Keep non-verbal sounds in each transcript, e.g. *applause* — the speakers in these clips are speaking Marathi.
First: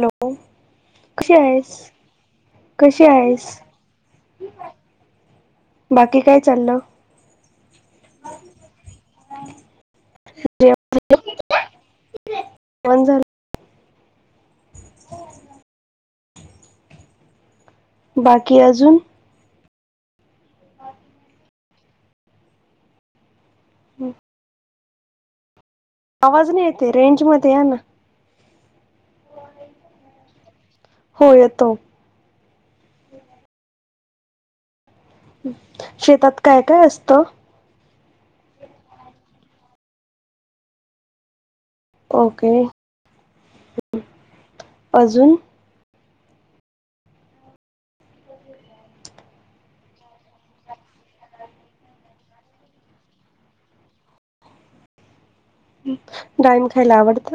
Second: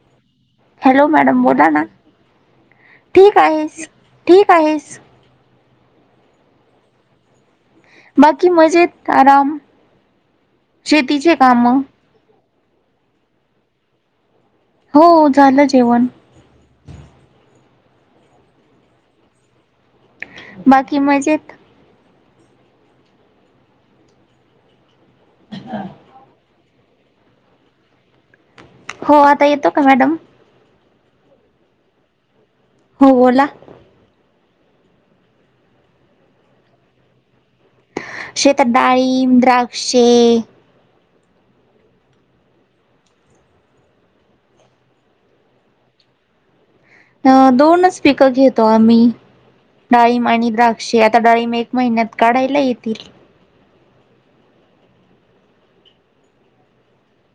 हॅलो हॅलो कशी मॅडम बोला आहेस ना? ठीक आहेस, ठीक आहेस. बाकी काय चाललं? बाकी मजेत, आराम शेतीचे काम, जेवण झालं? हो झालं जेवण. बाकी अजून. बाकी मजेत. *unintelligible* आवाज नाही येत हे रेंज मध्ये या ना. हो आता येतो का मॅडम. हो येतो हो बोला? शेतात काय काय असत? शेतात डाळिंब द्राक्षे. ओके अजून. अ दोनच पिकं घेतो आम्ही डाळम आणि द्राक्षे आता डाळळीम एक महिन्यात काढायला येतील. गडायम खायला आवडत.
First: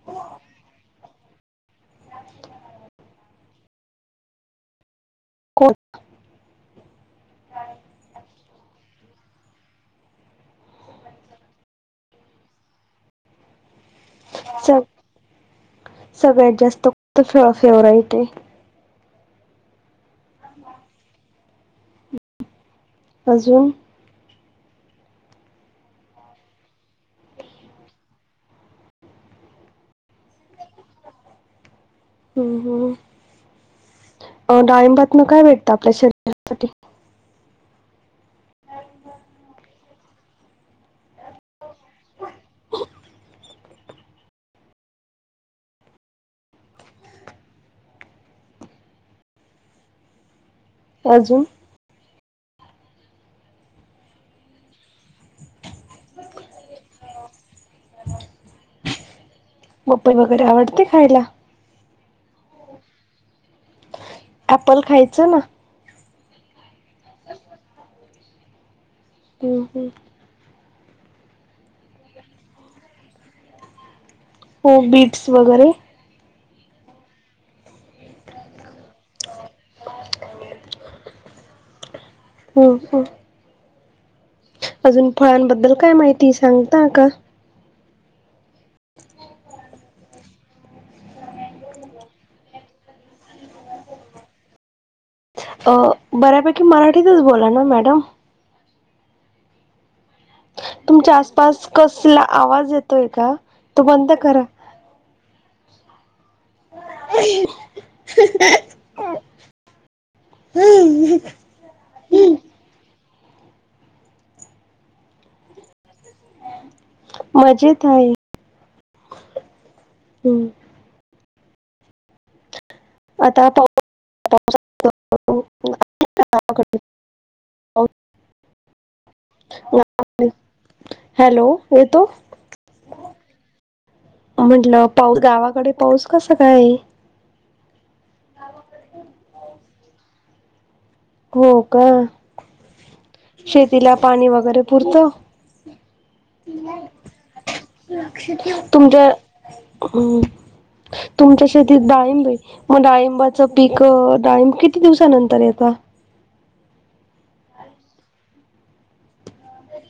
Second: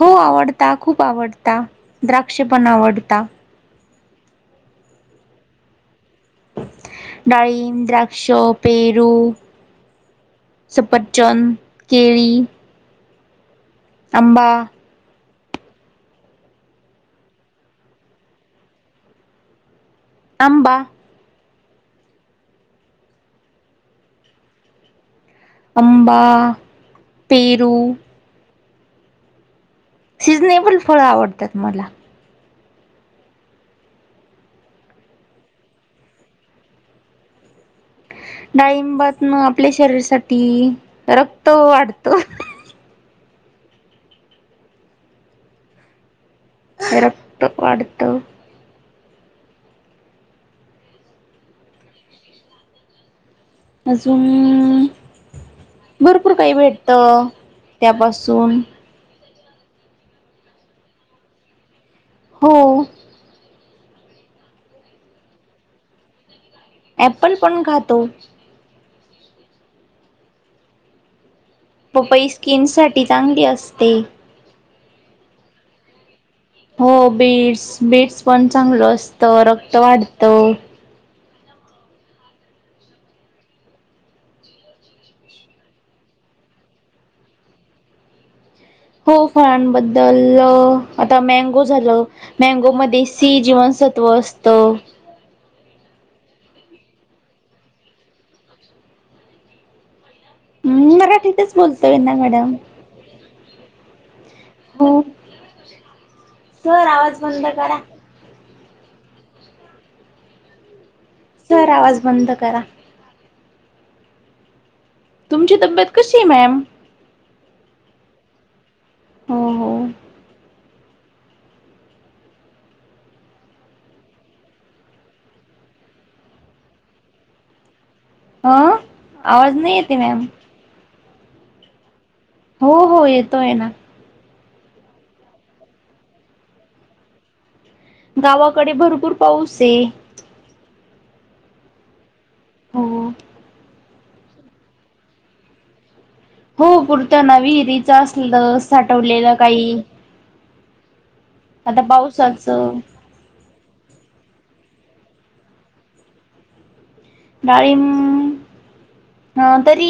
हो आवडता खूप आवडता द्राक्ष पण आवडत. कुठ? डळीम, द्राक्ष, पेरू सपरचंद, केळी आंबा स सगळ्यात जास्त फळ फेवरा येते. आंबा अजून अंबा, पेरू शीजनेबल फळं आवडतात मला हम् हम् अ डाळंबात ना काय भेटतं आपल्या शरीरासाठी डाळिंबातन आपल्या शरीरासाठी रक्त वाढत. *unintelligible* ररक्त अडत. अजून अजून भरपूर काही भेटत त्यापासून बप्पई वगैरे आवडते खायला हो. अॅप्पल खायचं ना. प्पल पण खातो. हो हो. पपई स्किन साठी चांगली असते. हो बीट्स वगेरे हो बीट्स बीट्स पण चांगलं असतं रक्त वाढत. हो हो. अजून फळांबद्दल काय माहिती सांगता का? हो फळांबद्दल अ आता मँगो झालं. मँगोमध्येध्ये सी जीवनसत्त्व असतं. अ बऱ्यापैकी मराठीतच बोला ना मॅडम तुमच्या मराठीतच आसपास बोलतोय ना कसला मॅडम. आवाज येतोय का तो बंद करा. हो स आवाज बंद करा. *unintelligible* *unintelligible* सर आवाज बंद करा. तुमची तब्येत कशी आहे मॅम मजेत हाय. हो हो. हम. आता पा पा. आ आवाज नाई येतेय मॅम हॅलो येतोय. हो हो येतोय ना. आता पाऊ गावाकडे पाऊस कसा काय? गावाकडे भरपूर पाऊस आहे. हो का हो. शेतीला पाणी वगैरे पुरतं. हो पुरतं नवीरीच असलं तुमच्या साठवलेलं काही हम्म तुमच्या आता शेतीत डाळंबे मग पावसाचं डाळिंब पीक डाम किती दिवसानंतर येत. डाळींम ह तरी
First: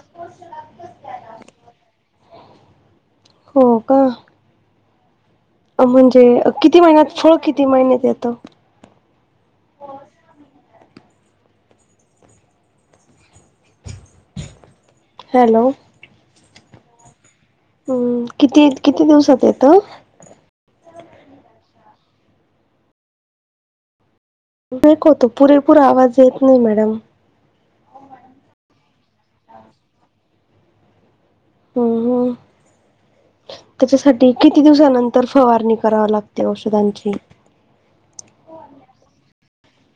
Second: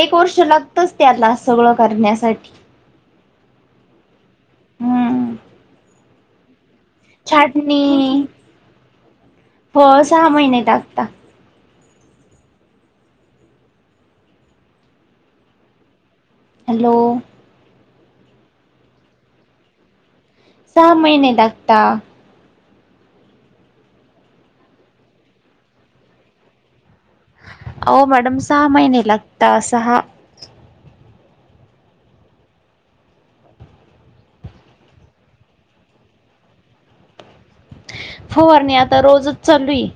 एक वर्ष लागतच त्याला सगळं करण्यासाठी. हो का. हूं! म्हनजे किती महिन्यात, फळ किती महिन्यात छाटणी येतं. फळ सहा महिन्यात आता. हॅलो! हॅलो! हूं किती, किती दिवसात येतं. सहा महिने लागता. ब्रेक होतो पुरेपूर, आवाज येत नही मॅडम. आओ मॅडम सहा महीने, लागता साहा. हूं हूं! त्याच्यासाठी किती दिवसानंतर फवारणी, करावी लागते औषधांची फवारणी, आता रोजच चालूय.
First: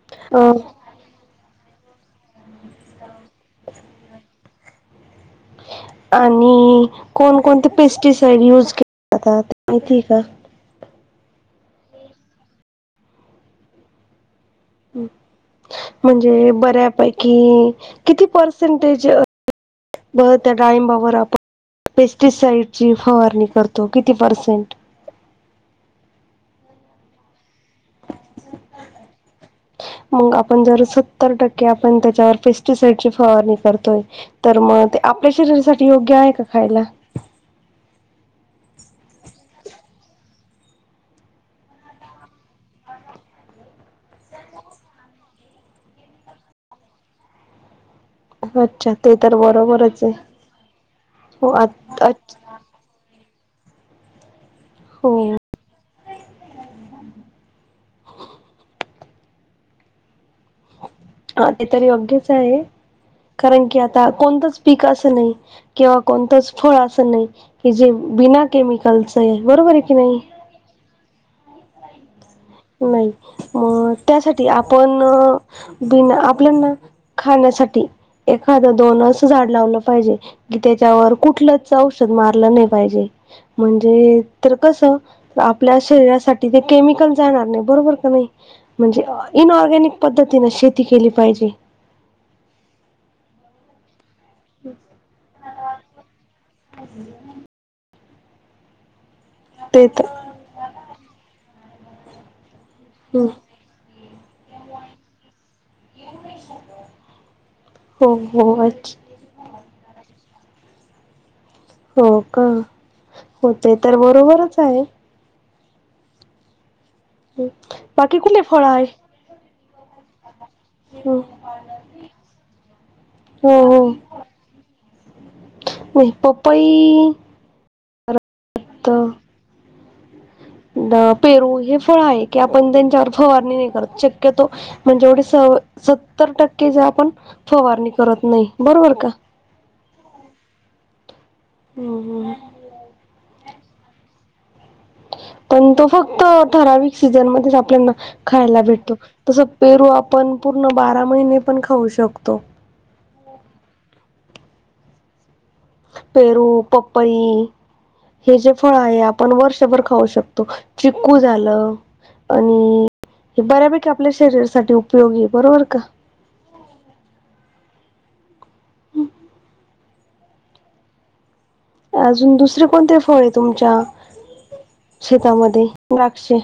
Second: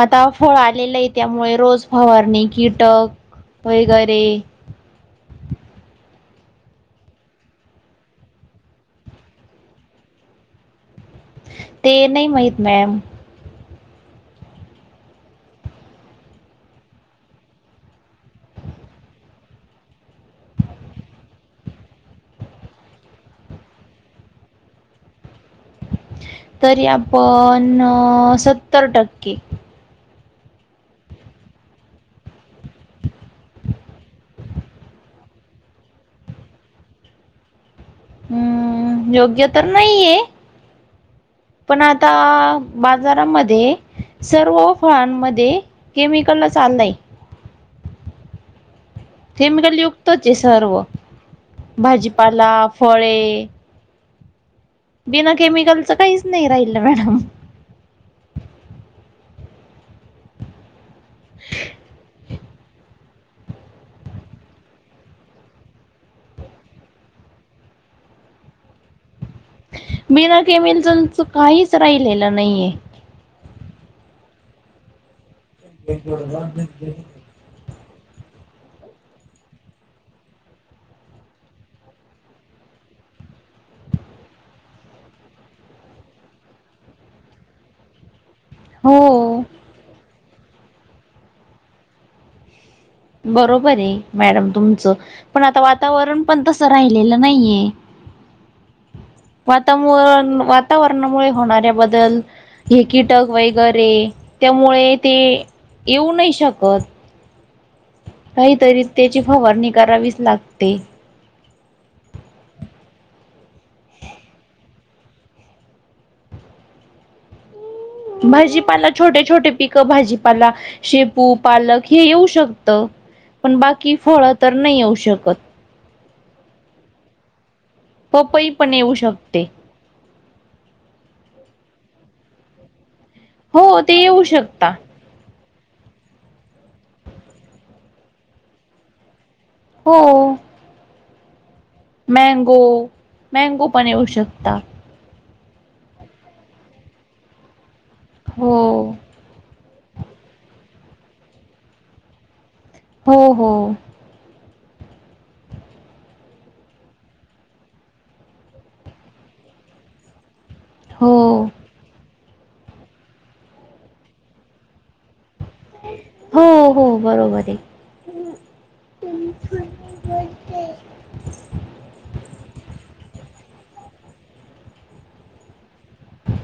आता अ फळ आलेलं आहे, त्यामुळे रोज फवारणी कीटक वगैरे. आणि कोणकोणते पेस्टिसाईड यूज केले जातात *unintelligible* माहिती का? ते नई माइत मॅम. म्हणजे बऱ्यापैकी किती पर्सेंटेज व त्यां डांळीबावर आपण पेस्टिसाइडची, फवारणी करतो किती पर्सेंट. तरी आपण अ सत्तर टक्के. मग आपण जर सत्तर टक्के, आपण त्याच्यावर पेस्टिसाईड ची फवारणी करतोय. तर म ते आपल्या शरीरासाठी योग्य आहे का खायला? हूं योग्य तर नाहीये. पण आता आ बाजारामदे सर्व फळांमदे केमिकल चाललय. रोजच्या केमिकल युक्तचये सर्व हो आ भाजीपाला, फळे. हो बिना केमिकलचं काहीच नाही राहिल मॅडम. हा ते तर योग्यच आहे, कारण की आता कोणतंच पीक असं नाही. किंवा कोणतंच फळ असं नाही, की जे बिना केमिकलच आहे, बरोबर हे की नाही. केमेलचं च काहीच राहिलेलं नाहीये. नाही म त्यासाठी आपण बीन आपल्या ना. खाण्यासाठी एखादं दोन असं झाड लावलं पाहिजे. कि त्याच्यावर कुठलंच औषध मारलं नाही पाहिजे. म्हणजे तर कस, आपल्या शरीरासाठी ते केमिकल जाणार नाही बरोबर का नाही, म्हणजे हो इनऑर्गॅनिक पद्धतीने शेती केली पाहिजे. बरोबर आहे मॅडम तुमचं, पण आता वातावरण पण तसं राहिलेलं नाहीये. ते तर वातामूळ वातावरणामुळे होणाऱ्या बदल हे हम्म. कीटक वै गैरे त्यामुळे ते येऊ नाही शकत. हो हो काहीतरी अच्छ त्याची फवारणी करावीच लागते. हो का हो ते तर बरोबरच आहे. *inaudible* फळ आहे भाजीपाला, छोटे, छोटे पिकं भाजीपाला. हो शेपू, पालक, हे येऊ शकत पण बाकी फळं तर नाही येऊ शकत. व्हयं पप्पई. पपई पण येऊ शकते. पेरू हे फळ आहे की आपण त्यांच्यावर. फवारणी नही हो ते करत, येऊ शक्यतो शकता म्हणजे एवढी स सत्तर टक्के ज आपण फवारणी करत नाही बरोबर का? होय. हम्म मँगो, मँगो पण येऊ शकता. पण तो फक्त ठराविक सीझनमध्येच आपल्याना हो खायला भेटतो. तसं पेरू आपण पूर्ण बारा महिने पण खाऊ शकतो. हो हो. पेरू, पपई हे जे फळ आहे आपण वर्षभर खाऊ शकतो. हो चिकू झालं आणि हे बऱ्यापैकी आपल्या शरीरासाठी उपयोगीये. बरोबर का? हो हो बरोबर आहे. *unintelligible* *unintelligible* अजून दुसरे कोणते फळे तुमच्या शेतामध्ये? द्राक्षे,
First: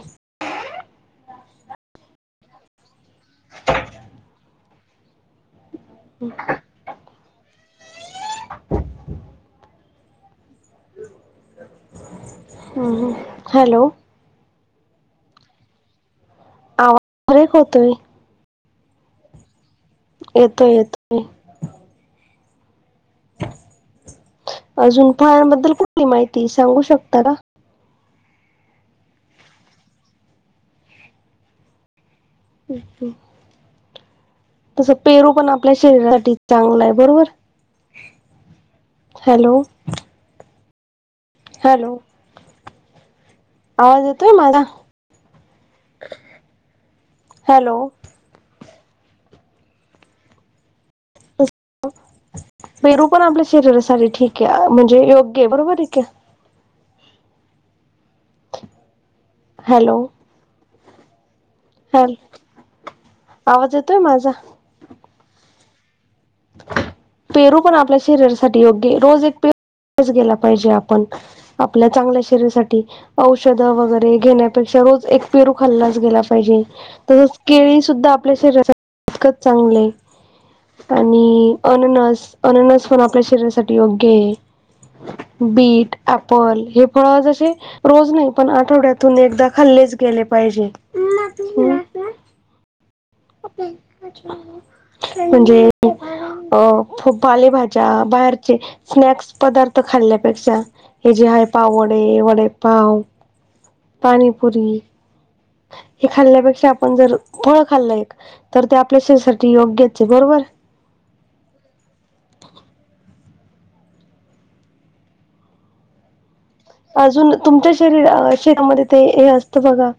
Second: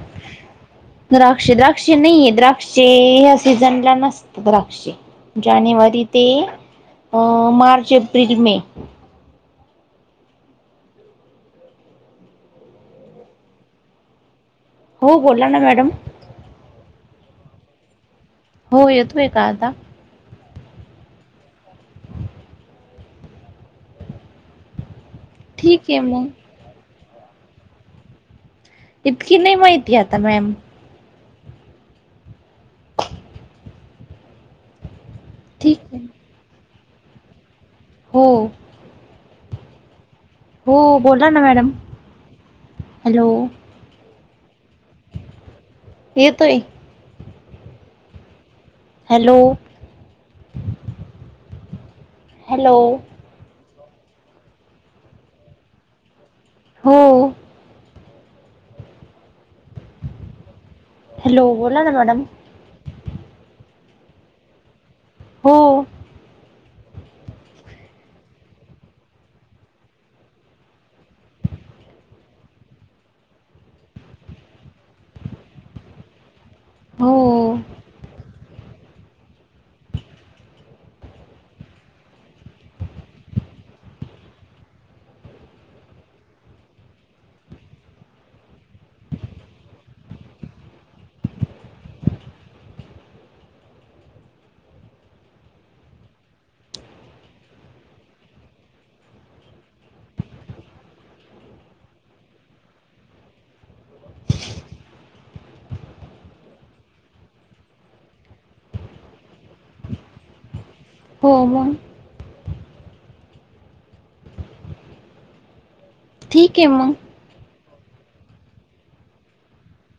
द्राक्ष द्राक्ष नाहीये. द्राक्षे ह्या सीझनला नसता द्राक्षे. जानेवारी ते अं मार्च, एप्रिल, मे. हं हं. हॅलो, हो बोला ना मॅडम. आवाज ब्रेक होतोय. हो, येतोय का आता? येतोय येत अजून फळांबद्दल ठीक आहे कुठली मग माहिती सांगू शकता का? तितकी नाही माहिती आता मॅम. ओके. तसं पेरू पण आपल्या ठीक आहे शरीरासाठी चांगलं आहे. बरोबर? हो. हॅलो, हो बोला ना मॅडम. हॅलो हॅलो, आवाज येतोय माझा? येतोय. हॅलो, हॅलो, हॅलो पेरू पण आपल्या शरीरासाठी ठीके, म्हणजे योग्य आहे. बरोबर आहे का? हो. हॅलो, हॅलो, बोला ना मॅडम. हॅलो आवाज येतोय माझा? हो. पेरू पण आपल्या शरीरासाठी योग्यये. रोज एक पेरू खाल्ला गेला पाहिजे. आपण आपल्या चांगल्या शरीरासाठी. औषधं वगैरे घेण्यापेक्षा रोज एक पेरू खाल्लाच गेला पाहिजे. हो तसच केळी सुद्धा आपल्या शरीरासाठी इतकंच चांगलं आहे. आणि अननस. अननस पण आपल्या शरीरासाठी योग्य आहे. बीट, ॲपल हे फळ जशे रोज नाही, पण आठवड्यातून एकदा खल्लेच गेले पाहिजे. म्हणजे, अ फ पालेभाज्या, बाहेरचे स्नॅक्स पदार्थ खाल्ल्यापेक्षा. हे जे आहे पाव वडे, वडेपाव, पाणीपुरी, हे खाल्ल्यापेक्षा आपण जर फळ खाल्ल एक तर ते आपल्या शरीरसाठी योग्यच आहे. बरोबर? हो मग. ठीके मग. अजून तुमच्या शरीर आ शेतामध्ये ते हे असतं बघा.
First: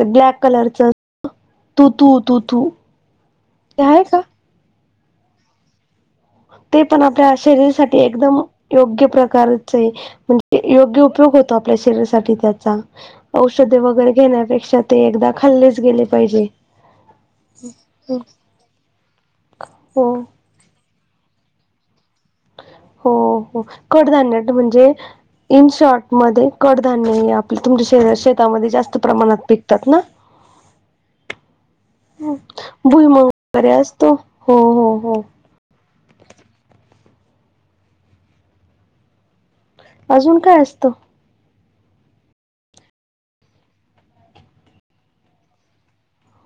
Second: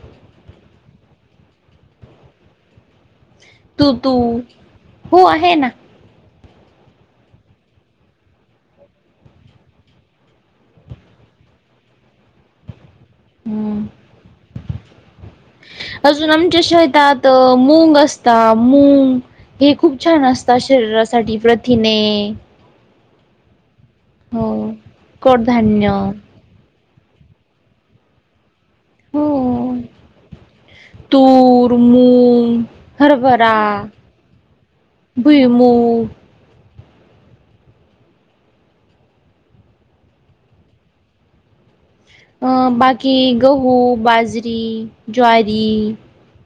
ब्लॅक कलरच तुथू तुथू तुतू हो आहे ना, ते पण आपल्या शरीरासाठी एकदम योग्य प्रकारच ये. म्हणजे योग्य उपयोग होतो आपल्या शरीरासाठी त्याचा औषधे हम्म. वगैरे घेण्यापेक्षा ते एकदा खाल्ले अजून आमच्या शेतात मूंग असत मूंग हे खूप हो छान असत. शरीरासाठी प्रथिने हो हो कडधान्य हो म्हणजे कडधान्य इंशॉट मध्ये कडधान्य आपले तुमच्या शेतामध्ये जास्त हो प्रमाणात पिकतात ना. तूर, मूग, भुईमूग हरभरा, वगैरे असतो हो हो हो भुई मूग अजून काय असतं. अ बाकी गहू, बाजरी, ज्वारी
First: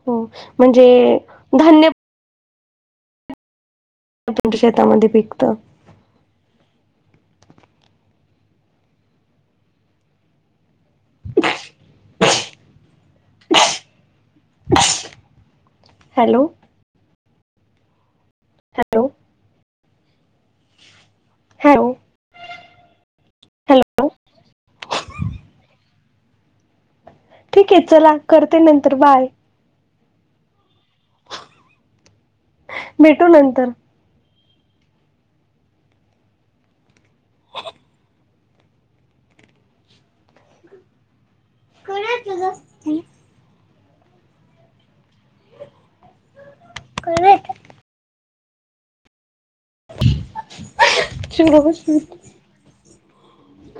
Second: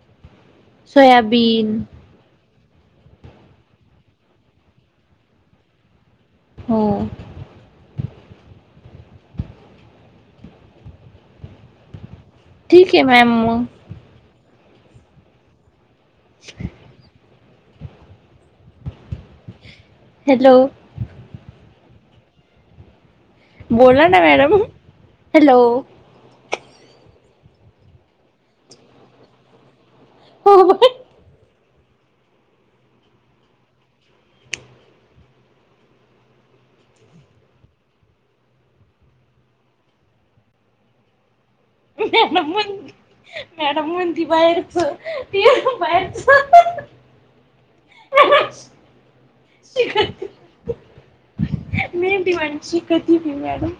हो म्हणजे सोयाबीन धान्य. त्याच्या शेतामध्ये पिकतं. हो ठीक आहे मॅम मग हॅलो हॅलो. हॅलो. हाय ओ. बोला ना मॅडम हॅलो ठीक आहे चला करते नंतर बाय हो भेटो नंतर कर *unintelligible* मॅडम म्हण ती बाहेरच त बाहेरच शुभ मेंडी वाणी शिकती ती मॅडम